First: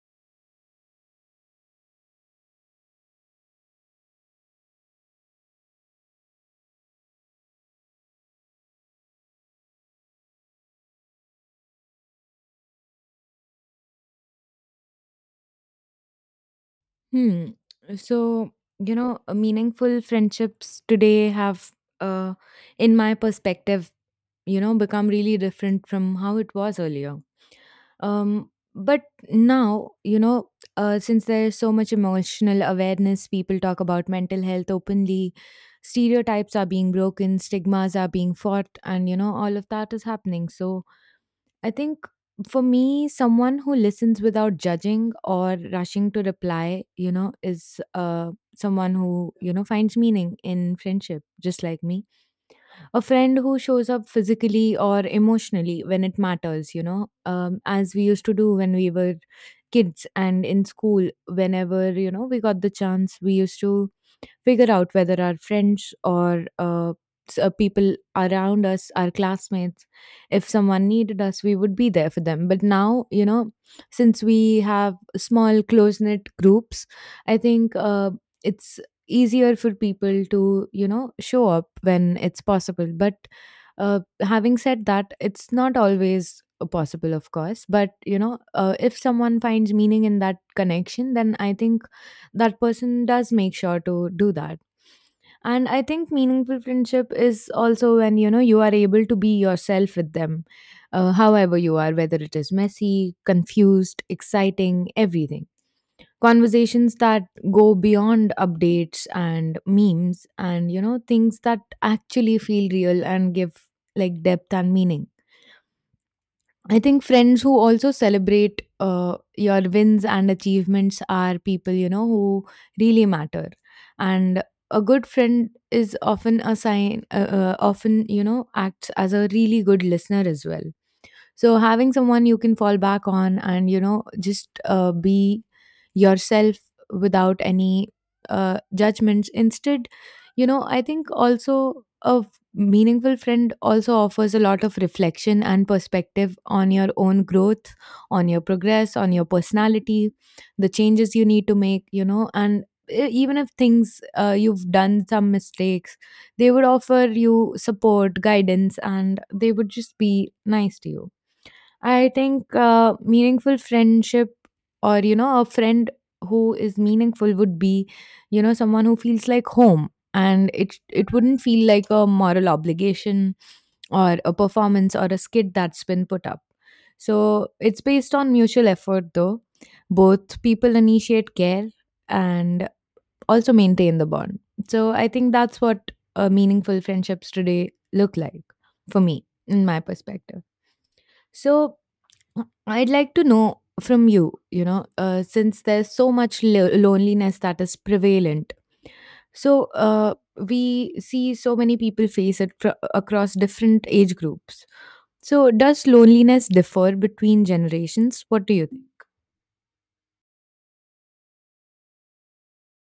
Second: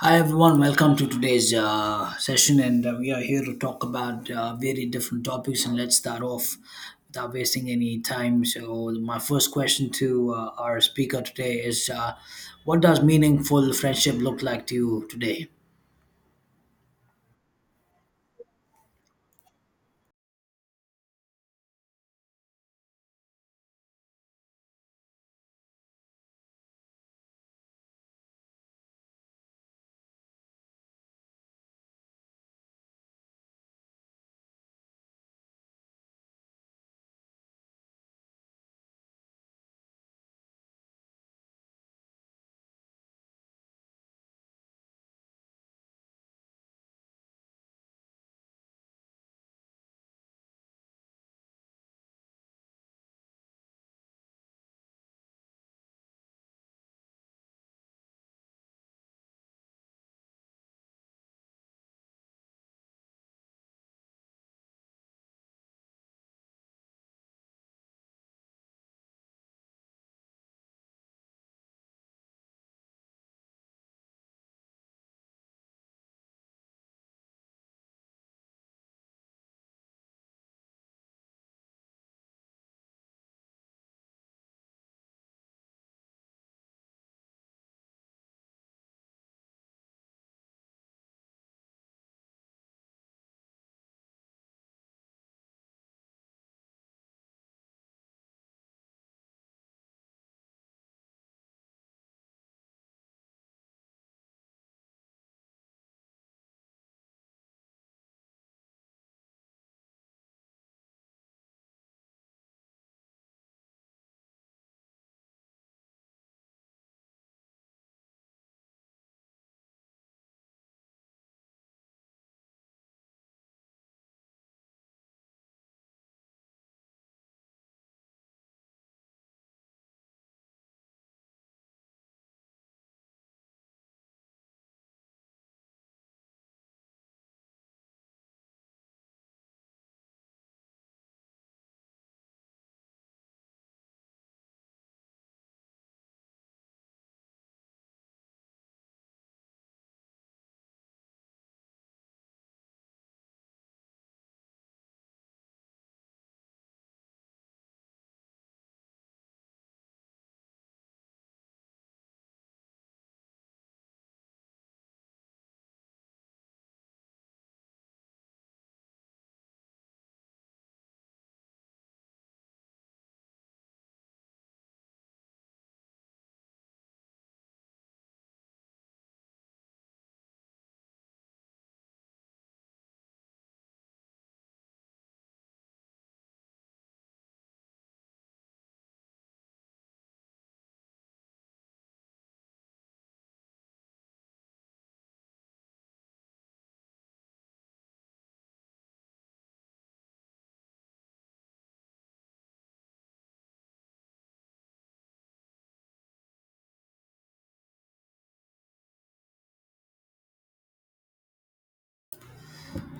Hi everyone, welcome to today's session, and we are here to talk about very different topics. And let's start off without wasting any time. So, my first question to our speaker today is, what does meaningful friendship look like to you today? Hmm. So, meaningful friendships today have, uh, in my perspective, you know, become really different from how it was earlier. Um, but now, you know, since there is so much emotional awareness, people talk about mental health openly, stereotypes are being broken, stigmas are being fought, and, you know, all of that is happening. So, I think for me, someone who listens without judging or rushing to reply, you know, is someone who, you know, finds meaning in friendship, just like me. A friend who shows up physically or emotionally when it matters, you know, as we used to do when we were kids and in school, whenever, you know, we got the chance, we used to figure out whether our friends or people around us, our classmates, if someone needed us, we would be there for them. But now, you know, since we have small, close knit groups, I think it's easier for people to, you know, show up when it's possible. But having said that, it's not always possible, of course. But, you know, if someone finds meaning in that connection, then I think that person does make sure to do that. And I think meaningful friendship is also when you know you are able to be yourself with them, however you are, whether it is messy, confused, exciting, everything. Conversations that go beyond updates and memes, and you know, things that actually feel real and give like depth and meaning. I think friends who also celebrate your wins and achievements are people, you know, who really matter. And a good friend is often often, you know, acts as a really good listener as well, so having someone you can fall back on, and you know, just be yourself without any judgments instead, you know, I think also meaningful friend also offers a lot of reflection and perspective on your own growth, on your progress, on your personality, the changes you need to make, you know. And even if things you've done some mistakes, they would offer you support, guidance, and they would just be nice to you. I think meaningful friendship or, you know, a friend who is meaningful would be, you know, someone who feels like home, and it wouldn't feel like a moral obligation or a performance or a skit that's been put up. So it's based on mutual effort though. Both people initiate care and also maintain the bond. So I think that's what meaningful friendships today look like for me in my perspective. So I'd like to know from you, you know, since there's so much loneliness that is prevalent. So, we see so many people face it across different age groups. So, does loneliness differ between generations? What do you think?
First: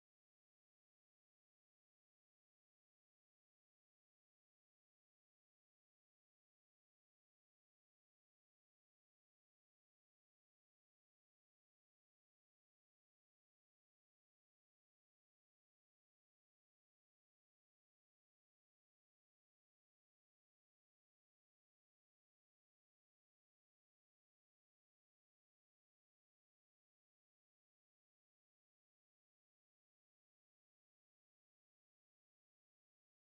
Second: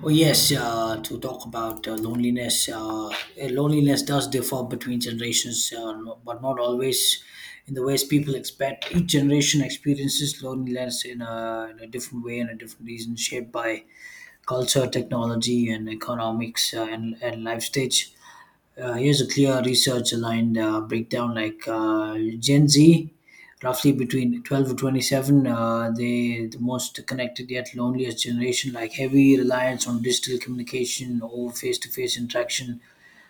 Oh yes, to talk about loneliness. Loneliness does differ between generations, but not always in the ways people expect. Each generation experiences loneliness in a different way and a different reason, shaped by culture, technology, and economics, and life stage. Here's a clear research aligned breakdown, like Gen Z, roughly between 12 to 27, they the most connected yet loneliest generation, like heavy reliance on digital communication over face to face interaction,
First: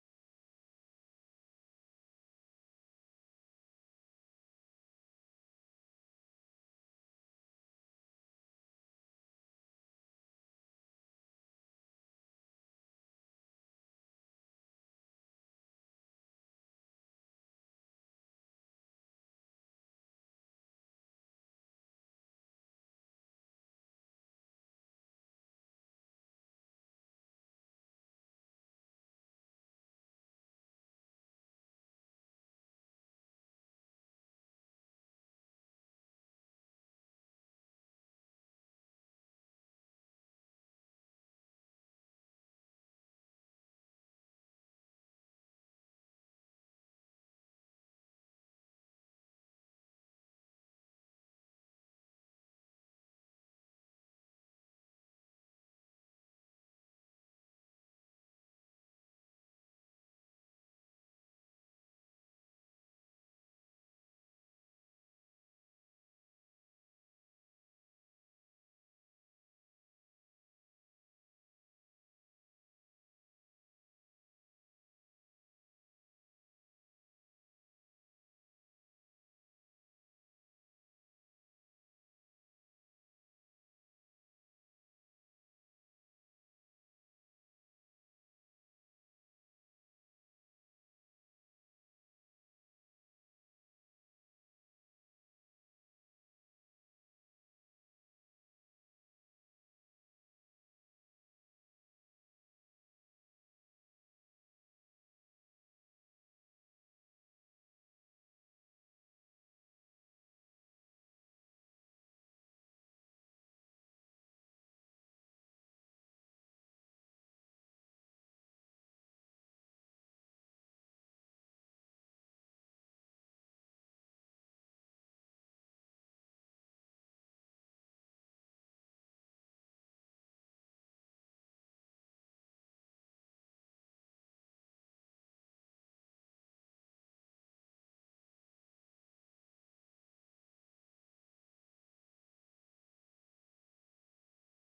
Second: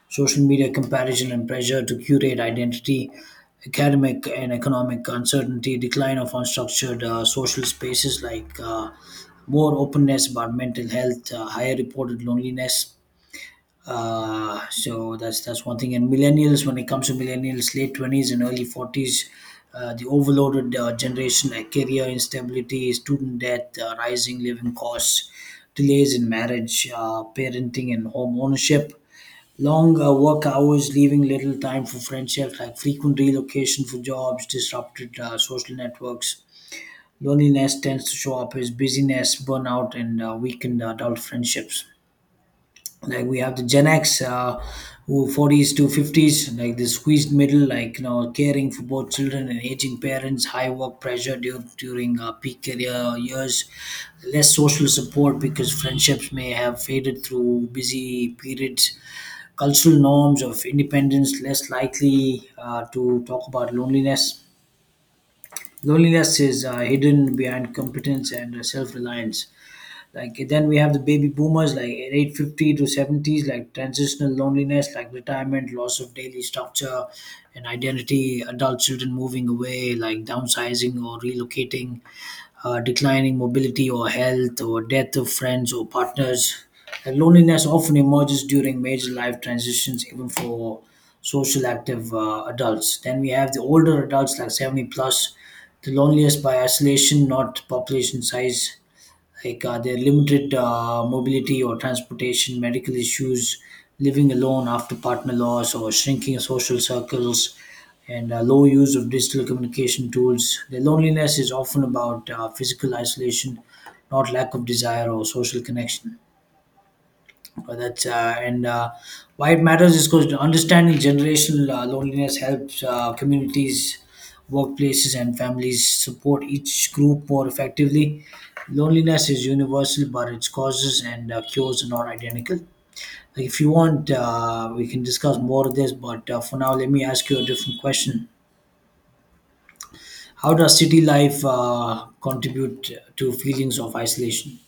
social media comparison and pressure to curate identity, academic and economic uncertainty, decline of unstructured social spaces, like more openness about mental health, higher reported loneliness. So that's one thing. And millennials, when it comes to millennials, late 20s and early 40s, the overloaded generation, like career instability, student debt, rising living costs, delays in marriage, parenting, and home ownership. Long work hours, leaving little time for friendships, like frequent relocation for jobs, disrupted social networks. Loneliness tends to show up as busyness, burnout, and weakened adult friendships. Like we have the gen x, who 40s to 50s, like the squeezed middle, like you know, caring for both children and aging parents, high work pressure during peak career years, less social support because friendships may have faded through busy periods, cultural norms of independence, less likely to talk about loneliness. Loneliness is hidden behind competence and self-reliance. Like then we have the baby boomers, like eight fifty to seventies, like transitional loneliness, like retirement, loss of daily structure and identity, adult children moving away, like downsizing or relocating, declining mobility or health, or death of friends or partners. And loneliness often emerges during major life transitions, even for social active adults. Then we have the older adults, like 70 plus, the loneliest by isolation, not population size, like their limited mobility or transportation, medical issues, living alone after partner loss, or shrinking social circles, and low use of digital communication tools. Their loneliness is often about physical isolation, not lack of desire or social connection. That's and Why it matters is because understanding generational loneliness helps communities, workplaces, and families support each group more effectively. Loneliness is universal, but its causes and cures are not identical. If you want, we can discuss more of this, but for now, let me ask you a different question. How does city life contribute to feelings of isolation?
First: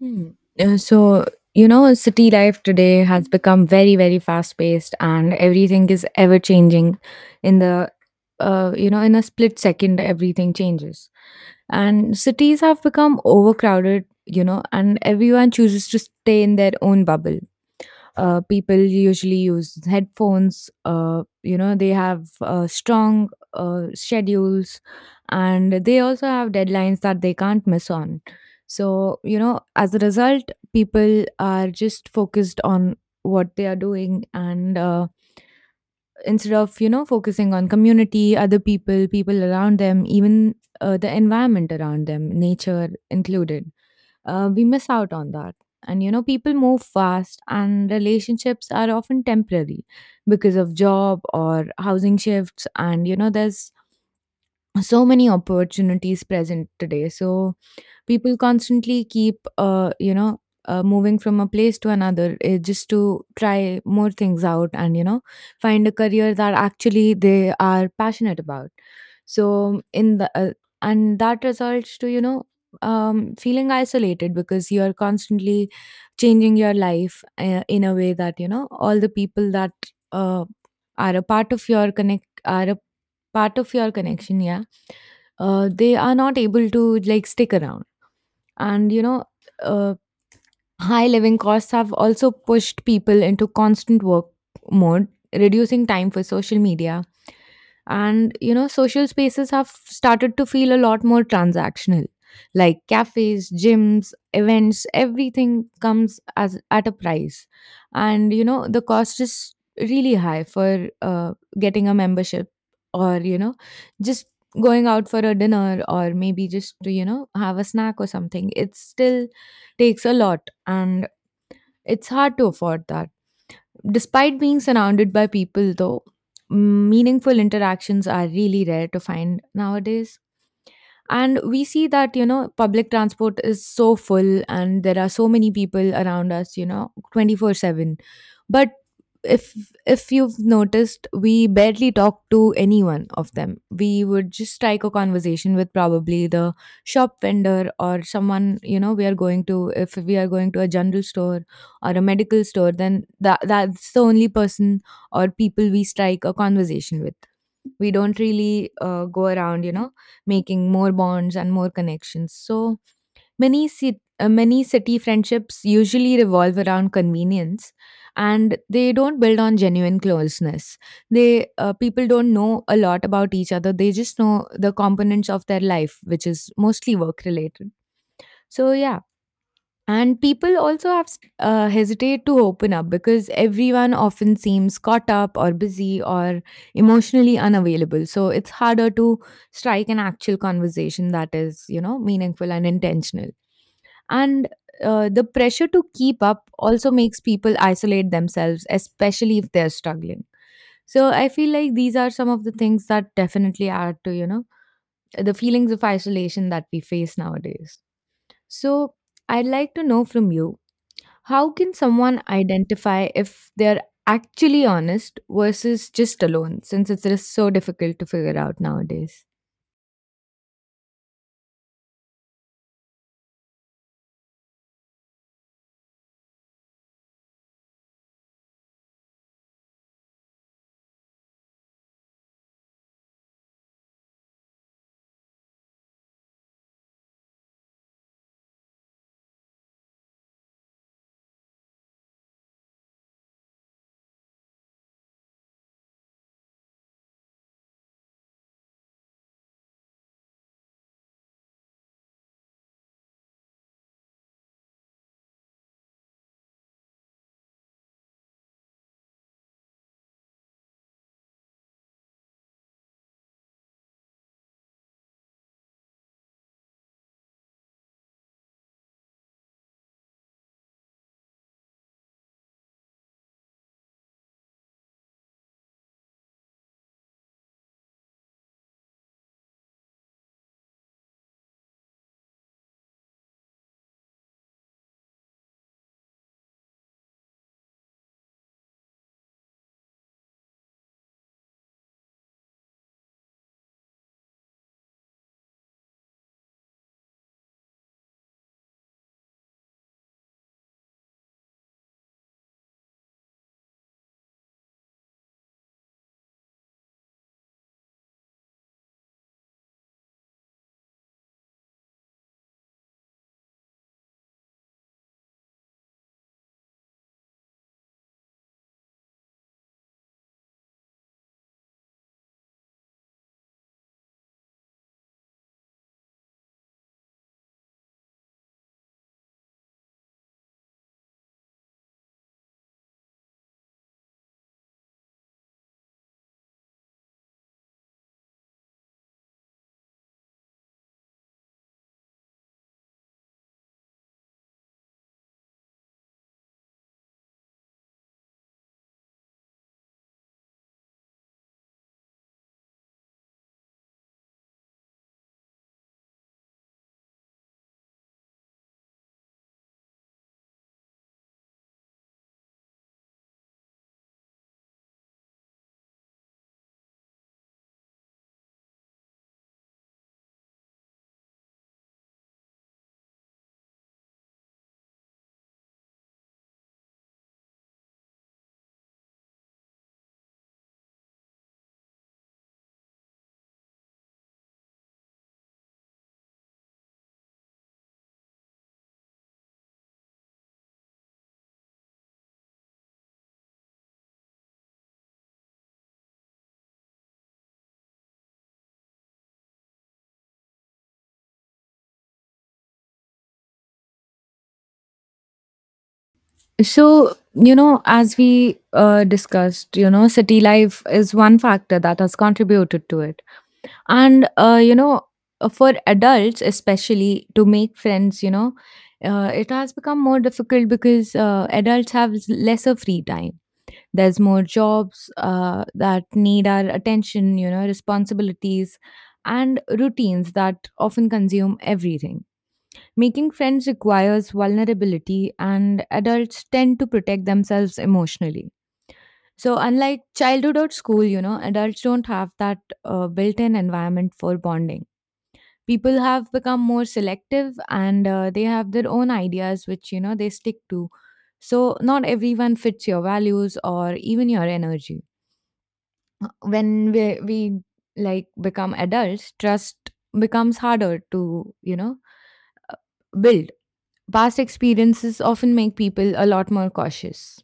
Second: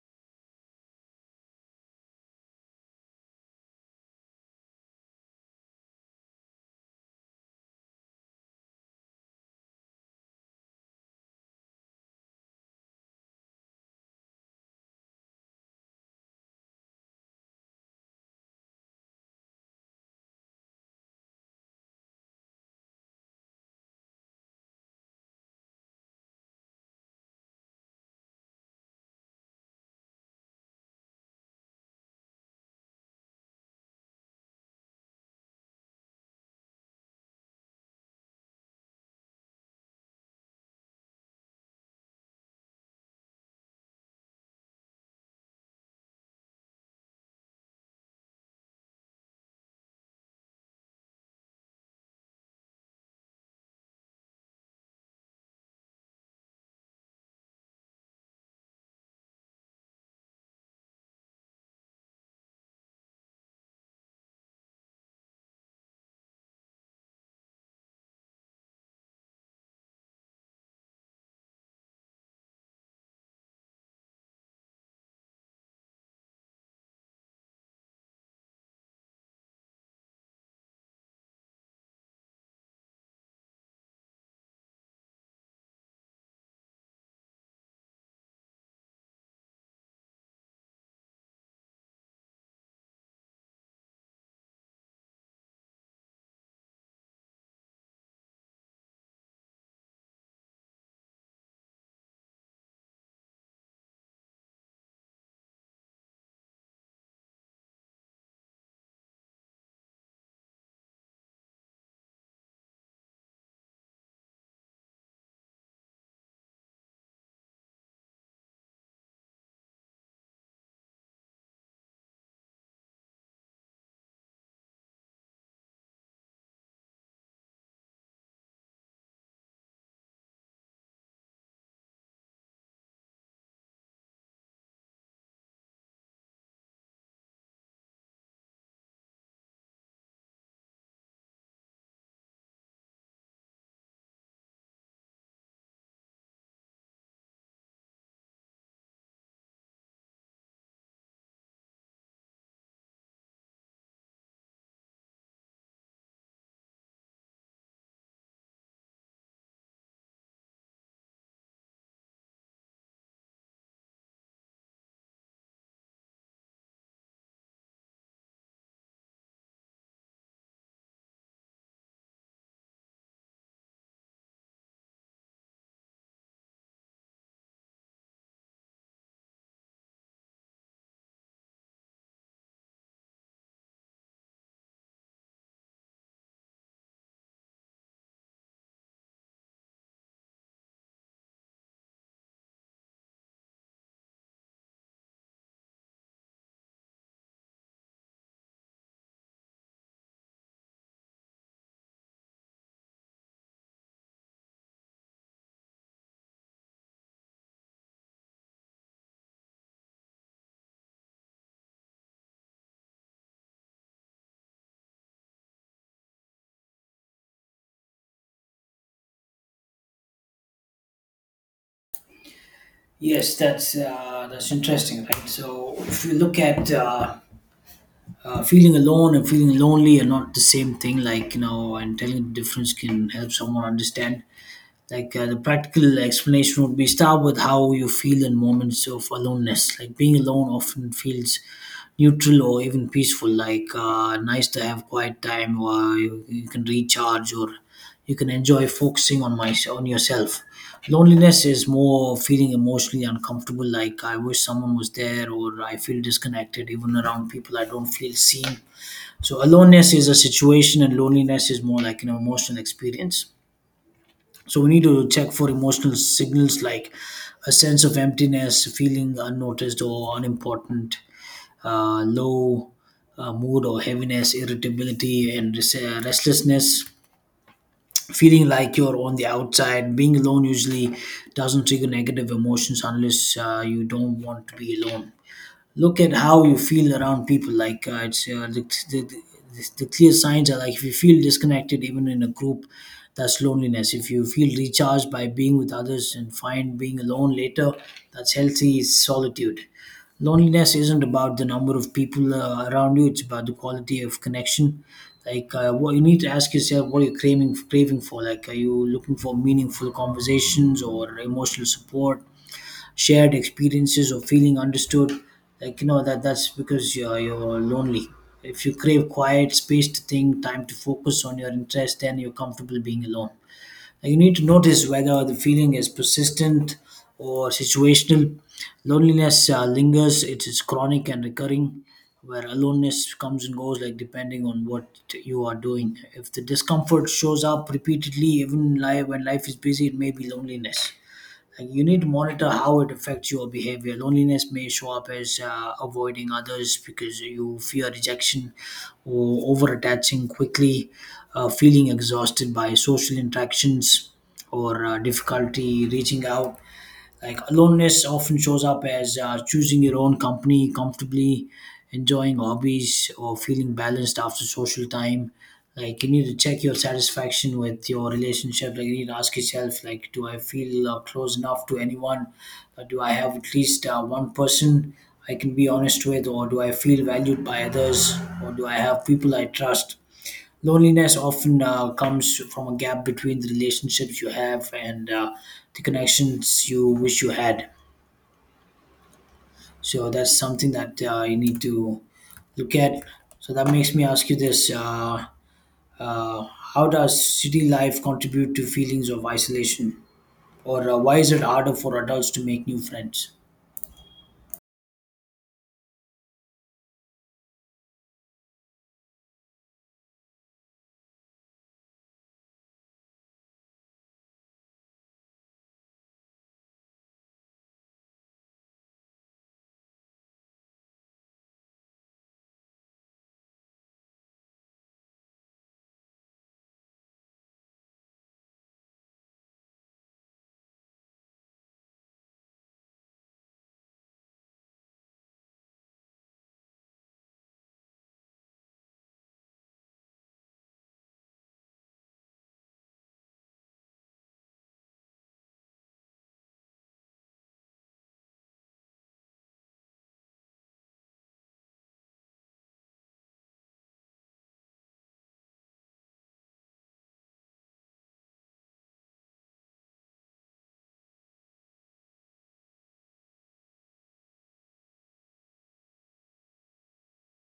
Hmm. So, you know, city life today has become very, very fast paced and everything is ever changing in you know, in a split second, everything changes. And cities have become overcrowded, you know, and everyone chooses to stay in their own bubble. People usually use headphones. You know, they have strong schedules, and they also have deadlines that they can't miss on. So, you know, as a result, people are just focused on what they are doing, and instead of, you know, focusing on community, other people, people around them, even the environment around them, nature included, we miss out on that. And, you know, people move fast and relationships are often temporary because of job or housing shifts. And you know, there's so many opportunities present today, so people constantly keep you know, moving from a place to another, just to try more things out and, you know, find a career that actually they are passionate about. So in the and that results to, you know, feeling isolated because you are constantly changing your life in a way that, you know, all the people that uh, are a part of your connect are a part of your connection, yeah. They are not able to like stick around, and you know, uh, high living costs have also pushed people into constant work mode, reducing time for social media. And, you know, social spaces have started to feel a lot more transactional. Like cafes, gyms, events, everything comes as at a price. And, you know, the cost is really high for getting a membership or, you know, just going out for a dinner or maybe just to, you know, have a snack or something. It still takes a lot, and it's hard to afford that. Despite being surrounded by people, though, meaningful interactions are really rare to find nowadays. And we see that, you know, public transport is so full and there are so many people around us, you know, 24/7. But if if you've noticed, we barely talk to anyone of them. We would just strike a conversation with probably the shop vendor or someone. You know, we are going to, if we are going to a general store or a medical store, then that's the only person or people we strike a conversation with. We don't really go around, you know, making more bonds and more connections. So many many city friendships usually revolve around convenience, and they don't build on genuine closeness. They People don't know a lot about each other. They just know the components of their life, which is mostly work related. So yeah, and people also hesitate to open up because everyone often seems caught up or busy or emotionally unavailable. So it's harder to strike an actual conversation that is, you know, meaningful and intentional. And the pressure to keep up also makes people isolate themselves, especially if they're struggling. So I feel like these are some of the things that definitely add to, you know, the feelings of isolation that we face nowadays. So I'd like to know from you, how can someone identify if they're actually honest versus just alone, since it's just so difficult to figure out nowadays? Yes, that's interesting, right? So if you look at, feeling alone and feeling lonely are not the same thing, like you know, and telling the difference can help someone understand. Like, the practical explanation would be, start with how you feel in moments of aloneness. Like, being alone often feels neutral or even peaceful. Like, nice to have quiet time, or you can recharge, or you can enjoy focusing on my on yourself. Loneliness is more feeling emotionally uncomfortable. Like, I wish someone was there, or I feel disconnected even around people. I don't feel seen. So, aloneness is a situation, and loneliness is more like an emotional experience, so we need to check for emotional signals, like a sense of emptiness, feeling unnoticed or unimportant, low mood or heaviness, irritability and restlessness, feeling like you're on the outside. Being alone usually doesn't trigger negative emotions unless you don't want to be alone. Look at how you feel around people. Like it's the, the clear signs are, like, if you feel disconnected even in a group, that's loneliness. If you feel recharged by being with others and find being alone later, that's healthy solitude. Loneliness isn't about the number of people around you, it's about the quality of connection. Like what you need to ask yourself, what you're craving for, like, are you looking for meaningful conversations or emotional support, shared experiences or feeling understood? Like, you know, that's because you're lonely. If you crave quiet space to think, time to focus on your interest, then you're comfortable being alone. Like, you need to notice whether the feeling is persistent or situational. Loneliness lingers, it is chronic and recurring, where aloneness comes and goes, like, depending on what you are doing. If the discomfort shows up repeatedly even life when life is busy, it may be loneliness. Like you need to monitor how it affects your behavior. Loneliness may show up as avoiding others because you fear rejection, or over attaching quickly, feeling exhausted by social interactions, or difficulty reaching out. Like aloneness often shows up as choosing your own company comfortably, enjoying hobbies, or feeling balanced after social time. Like you need to check your satisfaction with your relationship. Like you need to ask yourself, like, do I feel close enough to anyone? Or do I have at least one person I can be honest with, or do I feel valued by others, or do I have people I trust? Loneliness often comes from a gap between the relationships you have and the connections you wish you had. So that's something that you need to look at. So that makes me ask you this: uh, how does city life contribute to feelings of isolation, or why is it harder for adults to make new friends? So, you know, as we discussed, you know, city life is one factor that has contributed to it. And, you know, for adults, especially to make friends, you know, it has become more difficult because adults have lesser free time. There's more jobs that need our attention, you know, responsibilities and routines that often consume everything. Making friends requires vulnerability, and adults tend to protect themselves emotionally. So, unlike childhood or school, you know, adults don't have that built in environment for bonding. People have become more selective, and they have their own ideas, which, you know, they stick to. So, not everyone fits your values or even your energy. When we become adults, trust becomes harder to, you know, build. Past experiences often make people a lot more cautious,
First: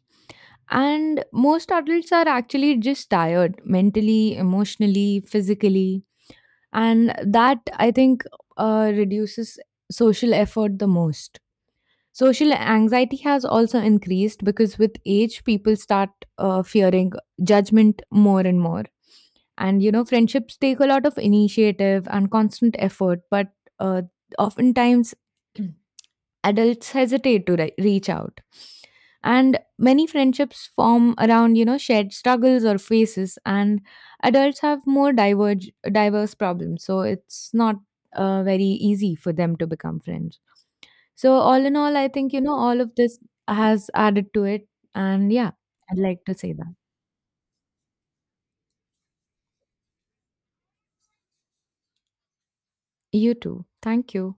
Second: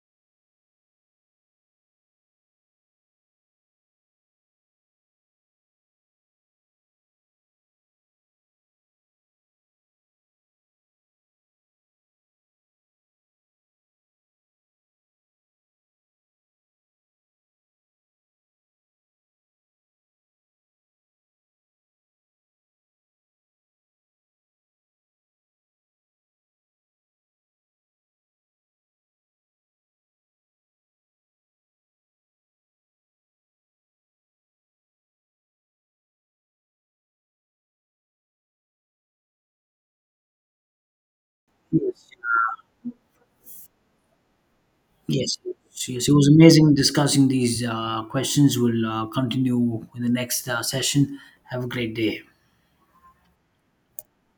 and most adults are actually just tired mentally, emotionally, physically, and that I think reduces social effort the most. Social anxiety has also increased because with age people start fearing judgment more and more. And you know, friendships take a lot of initiative and constant effort, but uh, oftentimes adults hesitate to reach out. And many friendships form around, you know, shared struggles or faces, and adults have more diverse problems. So it's not very easy for them to become friends. So, all in all, I think, you know, all of this has added to it. And Yes, yeah, I'd yes, it like was to say that. amazing discussing these questions. We'll continue in the next session. Have a great day. You too. Thank you.